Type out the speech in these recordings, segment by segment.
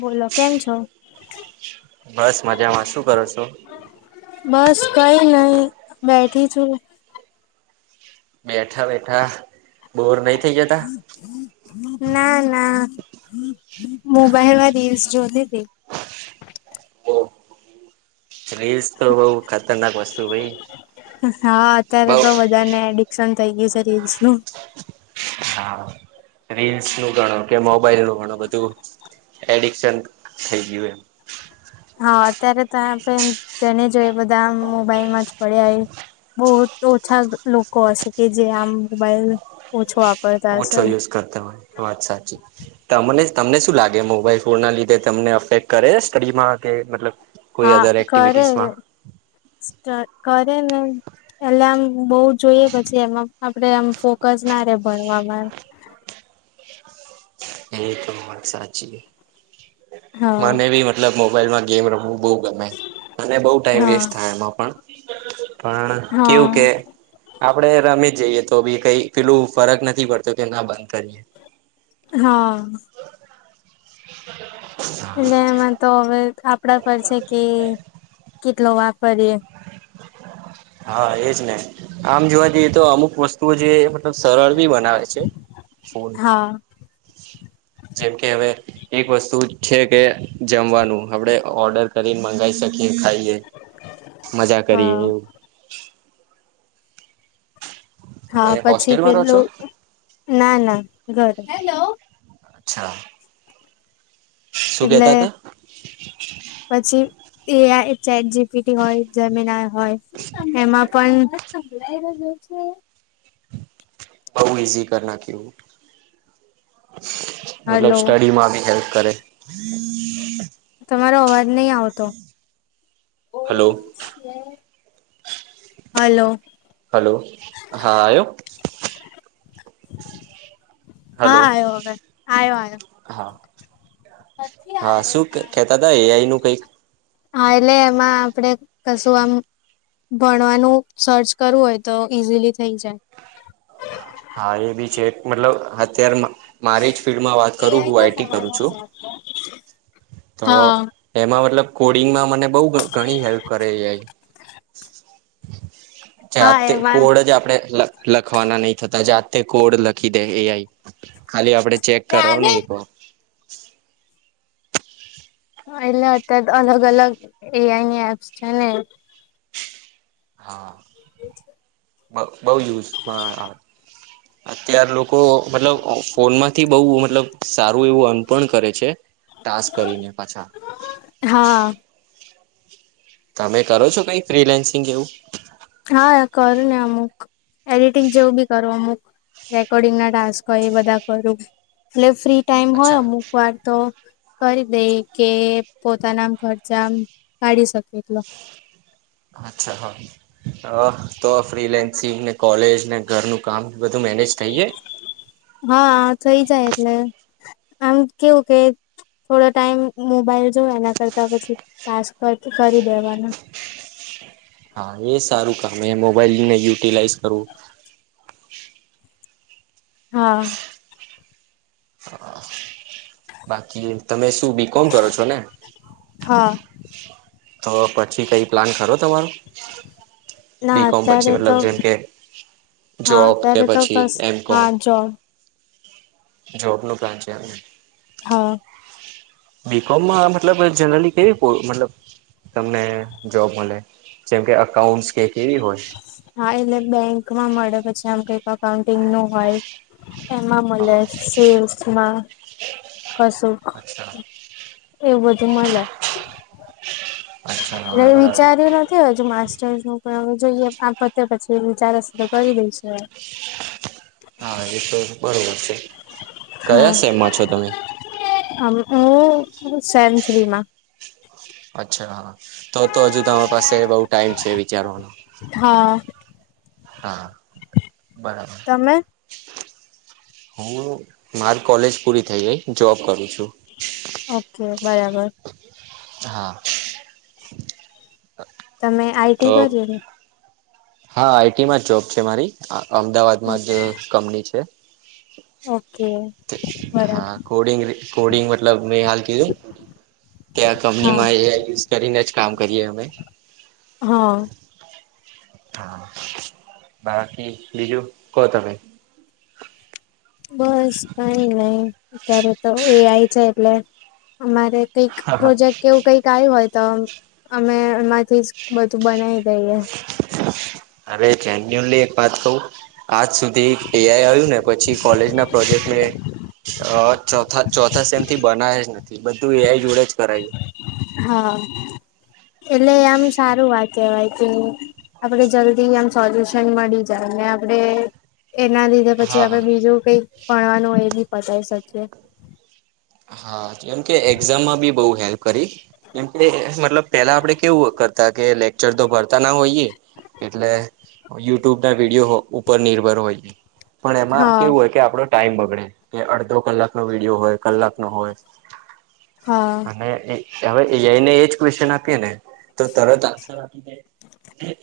બોલો કેમ છો બસ મજામાં શું કરો છો બસ કઈ નહી બેઠી છું બેઠા બેઠા બોર નહી થઇ જતા ના ના મોબાઈલમાં રીલ્સ જોતી તી ઓ રીલ્સ તો બઉ ખતરનાક વસ્તુ ભઈ બઉ થય ગયું છે રિલ્સ નુ હા રીલ્સ નું ગણો કે મોબાઈલ નું ગણો બધું એડિક્શન થઈ ગયું એમ હા અત્યારે ત આપે જેને જો બધા મોબાઈલમાં જ પડ્યા એ બહુ ઓછા લોકો હશે કે જે આમ મોબાઈલ ઓછો આપ ઓછો યુઝ કરતા હોયે વાત સાચી તમને તમને શું લાગે મોબાઈલ ફોન ના લીધે તમને અફેક્ટ કરે સ્ટડીમાં? કે મતલબ કોઈ હા અધર કરે. એક્ટિવિટીસમાં કરે ને એટલે આમ બહુ જોઈએ પછી એમાં આપડે આમ ફોકસ ના રે ભણવામાં. એ તો વાત સાચી હા મને બી મતલબ મોબાઈલમાં ગેમ રમવું બહુ ગમે અને બહુ ટાઈમ હા વેસ્ટ થાય એમાં પણ પણ હા. કેવું કે આપડે રમી જઈએ તો બી કઈ પેલું ફરક નથી પડતો કે ના બંધ કરીએ. હા [unintelligible] ને એમાં તો હવે થા [inaudible] પડશે કે કે [inaudible] વાપરીએ હા એજ ને આમ જોવા જઈએ તો અમુક વસ્ તુ જે મતલબ સરળ બી બનાવે છે, ફૂલ. હા જેમ કે હવે એક વસ્તુ છે કે જમવાનું હવડે ઓર્ડર કરીને મગાવી શક ખાઈએ મજા કરીએ હા એવું હા તમે પછી હોસ્ટેલમાં રહો છો પેલું ના ના ઘર. હેલો. અચ્છા શું એટલે કેતા હતા પછી એ આઈ ચેટ જીપીટી હોય જેમિના હોય એમાં પણ સંભળાયલા [inaudible] છે. બવ ઇસી કરી નાખ્યું. મતલબ હલો સ્ટડીમાં આવી હેલ્પ. કરે. તમારો અવાજ નહી આવતો. ઓ હલો સ્ને હલો હા આયો? હા હલો આયો હવે આયો આયો. હા હા શું કેતા હતા એઆઈ નું કઈક? હા એટલે એમાં આપણેે કશું આમ ભણવાનું સર્ચ કરવું હોય તો ઈઝીલી થઇ જાય. હા એ બી છે મતલબ અત્યારમાં મારી જ ફિલ્ડમાં વાત કરું હું આઈટી કરું છું તો હા એમાં મતલબ કોડિંગમાં મને બઉ ઘણી હેલ્પ કરે એ આઈ હા જાતે એમાં કોડ જ આપડે લખન. વા નહી થતા જાતે કોડ લખી દે એ ખાલી આપણે ચેક કરનું વવા [inaudible] એલે અત્યારે અલગ અલગ એઆઈ ની એપ્સ છે ને. હા. [inaudible] બ બહુ યુઝ હ અત્યાર લોકો મતલબ ફોનમાં જ થી બહુ મતલબ સારું એવું અનપણ કરે છે તાસ કરીને પાછા હા તમે કરો છો કઈ ફ્રીલેન્સિંગ એવું હા કરું ને અમુક એડિટિંગ જેવું બી કરું અમુક રેકોર્ડિંગ ના ટાસ્ક હોય એ બધા કરું એટલે ફ્રી ટાઈમ હોય અચ્છા અમુક વાર તો કરી દે કે પોતાના ખર્ચા કાઢી શકે એટલો અચ્છા હા. હ તો ફ્રીલેન્સિંગ ને કોલેજ ને ઘરનું કામ બધું મેનેજ થઈ જાય. હા થઈ જાય એટલે આમ કેવું કે થોડો ટાઈમ મોબાઈલ જો એના કરતા પછી ટાસ્ક કરી દેવાનો હા એ સારું કામ એ મોબાઈલને યુટિલાઈઝ કરું. હા. [inaudible] બાકી તમે શું બીકોમ કરો છો ને હા તો પછી કઈ પ્લાન કરો તમારો. ના બીકોમ પછી અત્યારે તો મતલબ જેમ કે હા જોબ કે અત્યારે તો પછી બસ એમ કોમ હા જો. જોબ ન પ્લાન છે એમને. હા. બીકોમમાં મતલબ જનરલી કેવીલબ તમને જોબ મળે જેમ કે અઉન્ટ હા એટલે બેંક માં મળે પછી આમ કઈ. [inaudible] નું હોય એમાં મળે હા સેલ્સમાં કશું અચ્છા એવું બધું મળે. અચ્છા હા એટલે બરાબર વિચાર્યું નથી હજુ માસ્ટર્સ નું પણ જોઈએ આમ પતે પછી વિચાર સુધ કરી દઈશું. હા એ તો બરોબર છે કયા સેમમાં છો તમે હ સેન થ્રીમાં. અચ્છા. તો તો હજુ તમારી પાસે બહુ ટાઈમ છે વિચારવાનો હા હા. બરાબર. તમે હું મારી કોલેજ પૂરી થઈ ગઈ જોબ કરું છું. ઓકે બરાબર. હા. તમે આઈટી તો કર્યું ને. હા આઈટીમાં જ જોબ છે મારી. અમદાવાદ ને માં જ કંપની છે. ઓકે બરાબર હા કોડિંગ કોડિંગ મતલબ મેં હાલ કીધું કે આ હા કંપનીમાં એઆઈ યુઝ કરીનેજ કામ કરીએ હમે હા. હા બાકી બીજું કો તમે. બસ કઈ નહી. અત્યારે તો એઆઈ છે એટલે અમારે કઈક પ્રોજેક્ટ કેવું કંઈક આયું હોય. તો અમે એમાંથી જ બધું બનાવી જઈએ અરે જેન્યુનલી એક વાત કવુ આજ સુધી એઆઈ આયું ને પછી કોલેજના પ્રોજેક્ટને અ ચોથા ચોથા સેમથી બનાવે જ નથી બધું એ જોડે જ કરાયું. હા એટલે આમ સારું વાત કેવાય કે આપડે જલ્દી આમ સોલ્યુશન મળી જાય ને આપડે. એના લીધે પછી હા આપડે બીજું કઈ ફાળાનું હોય બી પસાય સખિએ. હા જેમકે એક્ઝામમાં બી બહુ હેલ્પ કરી કેમકે મતલબ પેલા આપડે કેવું કરતા કે લેક્ચર તો ભરતા ના હોઈએ એટલે યુટ્યુબ ના વિડીયો ઉપર નિર્ભર હોઈએ. પણ એમાં હા કેવું હોય કે આપડો ટાઈમ બગડે કે અડધો કલાકનો વિડીયો હોય. કલાક નો હોય. હા અને એ. હવે એઆઈને એ જ ક્વેશ્ચન આપીએે ને તો તરત આન્સર દે ને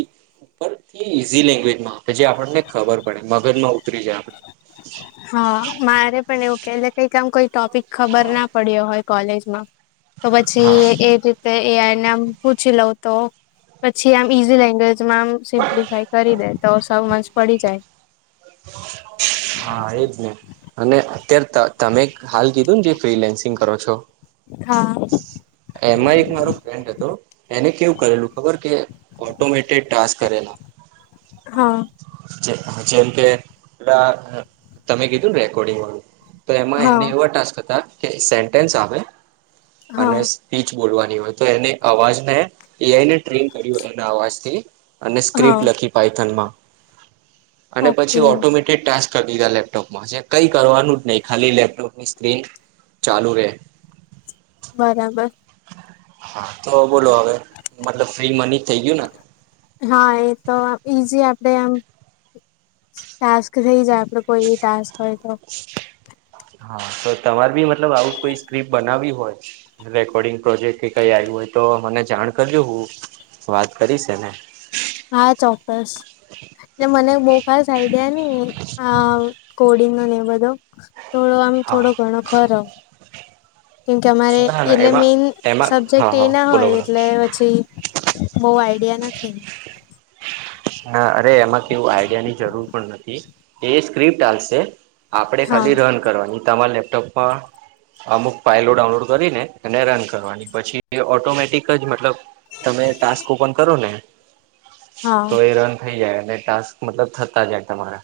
એ ઉપર થી ઈઝી લેંગ્વેજમાં જે આપણને ખબર પડે મગજમાં ઉતરી જાય આપડે. હા મારે પણ એવું કે કઈ કામ કોઈ ટોપિક ખબર ના પડ્યો હોય કોલેજ ના. તો પછી હા એ રીતે એ નેઆમ પૂછી લઉં તો પછી આમ ઈઝી લેંગજ મા સમ્પફાય કરી દે તો પડી જાય. હા એ જ ને અને અત્યારે ત તમે હાલ કીધું ને જે ફ્રીલેન્સિંગ કરો છો હા એમાં એક મારો ફ્રેન્ડ હતો એને કેવું કરેલું ખબર કે ઓટોમેટેડ ટાસ્ક કરેલા હા જે હ ચે કે ર તમે કીધું ને રેકોર્ડિંગ વાળું તો એમાં એને હા એવા ટાસ્ક હતા. કે સેન્ટેન્સ આપે હા અને સ્પીચ બોલવાની હોય તો એને અવાજ ને એઆઈને ટ્રેન કર એના અવાજથી અને હા સ્ક્રિપ્ટ લખી પાાયથન માં અને ઓકે પછી ઓટોમેટેડ ટાસ્ક કરીધા લેપટોપ માં જે કઈ કરવાનું જ નહી ખાલી લેપટોપની સ્ક્રીન ચાલુ રે બરાબર હા તો બોલો હવે મતલબ ફ્રી મની થઈ ગયું ને પડે આમ ટાસ્ક થઈ જા મતલબ કોઈ ડાન્સ હોય તો હા તો તમારે બી મતલબ આવું જ કોઈ સ્ક્રિપ્ટ બનાવવી હોય રેકોર્ડિંગ પ્રોજેક્ટ કે કઈ આવ્યું હોય તો મને જાણ કરજો હું વાત કરીશ એને હા ચોક્કસ એટલે મને બહુ ખાસ નને એ બધો થોડો આમ હા થોડો ઘણો ખરો કેમકે અમારે ના ના એટલે એમાં મેન એમાં સબ્જેક્ટ હા એ હા ના બોલો હોય બોલો એટલે પછી બોવ આ આઈડિયા નથી. હા અરે એમાં કેવું આઈડિયા ની જરૂર પણ નથી એ સ્ક્રિપ્ટ હાલશે આપડે હા ખાલી રન કરવાની તમારા લેપટોપમાં અમુક ફાઈલો ડાઉનલોડ કરીને એને રન કરવાની પછી ઓટોમેટિક જ મતલબ તમે ટાસ્ક ઓપન કરો ને હા તો એ રન થઈ જાય. ને ટાસ્ક મતલબ થતા જાય તમારા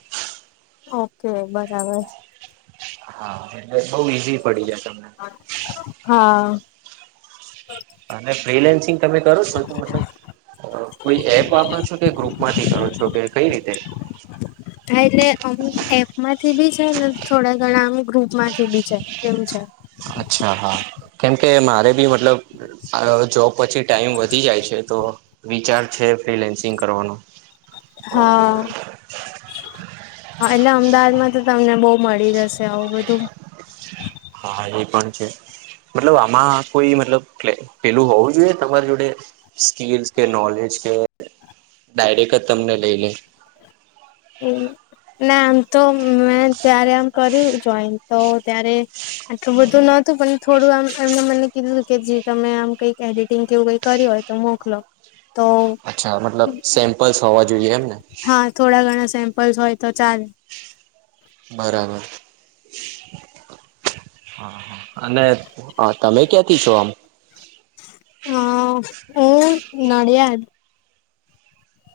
ઓકે બરાબર હા એટલે બઉ ઈઝી પડી જાય તમને હા અને ફિલાન્સિંગ તમે કરો છો તો મતલબ કોઈ એપ વાપરો છો કે ગ્રુપ માંથી કરો છો કે કઈ રીતે હા એટલે અમુક એપમાંથી બી છે ને થોડા ઘણા અમુક ગ્રુપ માંથી બી છે એવું છે. અચ્છા હા કેમકે મારે બી મતલબ જોબ પછી ટાઈમ વધી જાય છે તો વિચાર છે ફ્રીલેન્સિંગ કરવાનો હા હા એટલે અમદાવાદમાં તો તમને બોવ મળી જશે આવું બધું હા એ પણ છે મતલબ આમાં કોઈ મતલબ પેલું હોવું જોઈએ તમારી જોડે સ્કીલસ કે નોલેજ કે ડાયરેક જ તમને લઈ લે ના આમ તો મેં ત્યારે આમ કર્યું જોઈન તો ત્યારે આટલું બધું નતું પણ થોડું આમ એમને મને કીધું કે જે તમે આમ કંઈક એડિટિંગ કેવું કઈ કરીયું હોય તો મોકલો તો અચ્છા મતલબ સેમ્પલ્સ હોવા જોઈએ એમને હા થોડા ઘણા સેમ્પલ્સ હોય તો ચાલે બરાબર હા હા અને હ તમે ક્યા ક્યાંથી છો આમ હા હું નડિયાદ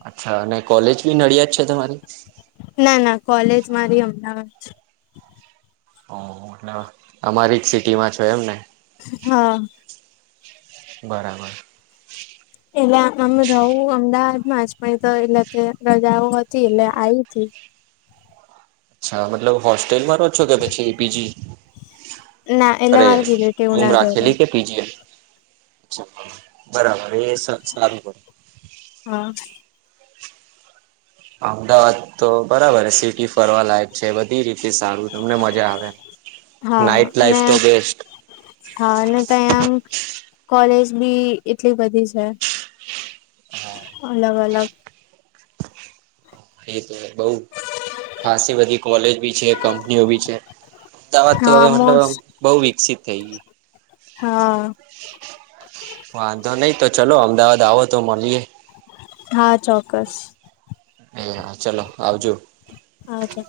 અચ્છા અને કોલેજ બી નડિયાડ જ છે તમારી ના ના કોલેજ મારી અમદાવાદ છે. હ અમારી જ સિટીમાં છો એમ ને હા બરાબર એટલે અમે રહું અમદાવાદમાં જ પણ તો એટલે રજાઓ હતી એટલે આઈ તી અચ્છા મતલબ હોસ ટેલમા રો છો કે પછી પીજી ના એટલે અરે મારા રિલેટિવ રૂમ ના ઘરે રાખેલી કે પીજી એમ બરાબર એ સારું હોત અમદાવાદ તો બરાબર સિટી ફરવા લાયક છે બધી રીત હા નાઈટ અને લાઈફ તો બેસ્ટ હા ત્યાં અમ કોલેજ બી એટલી બધી છે અલગ અલગ એ તો બોવ ખાસી બધી કોલેજ બી છે કંપનીઓ બી છે અમદાવાદ તો હા હવે મતલબ મોસ્ટ બોવ વિકસિત થઈ ગયું હા વાંધો નહી તો ચલો અમદાવાદ આવો તો મલીએ. હા ચોક્કસ [inaudible] ચલો આવજો હા ચોક્કસ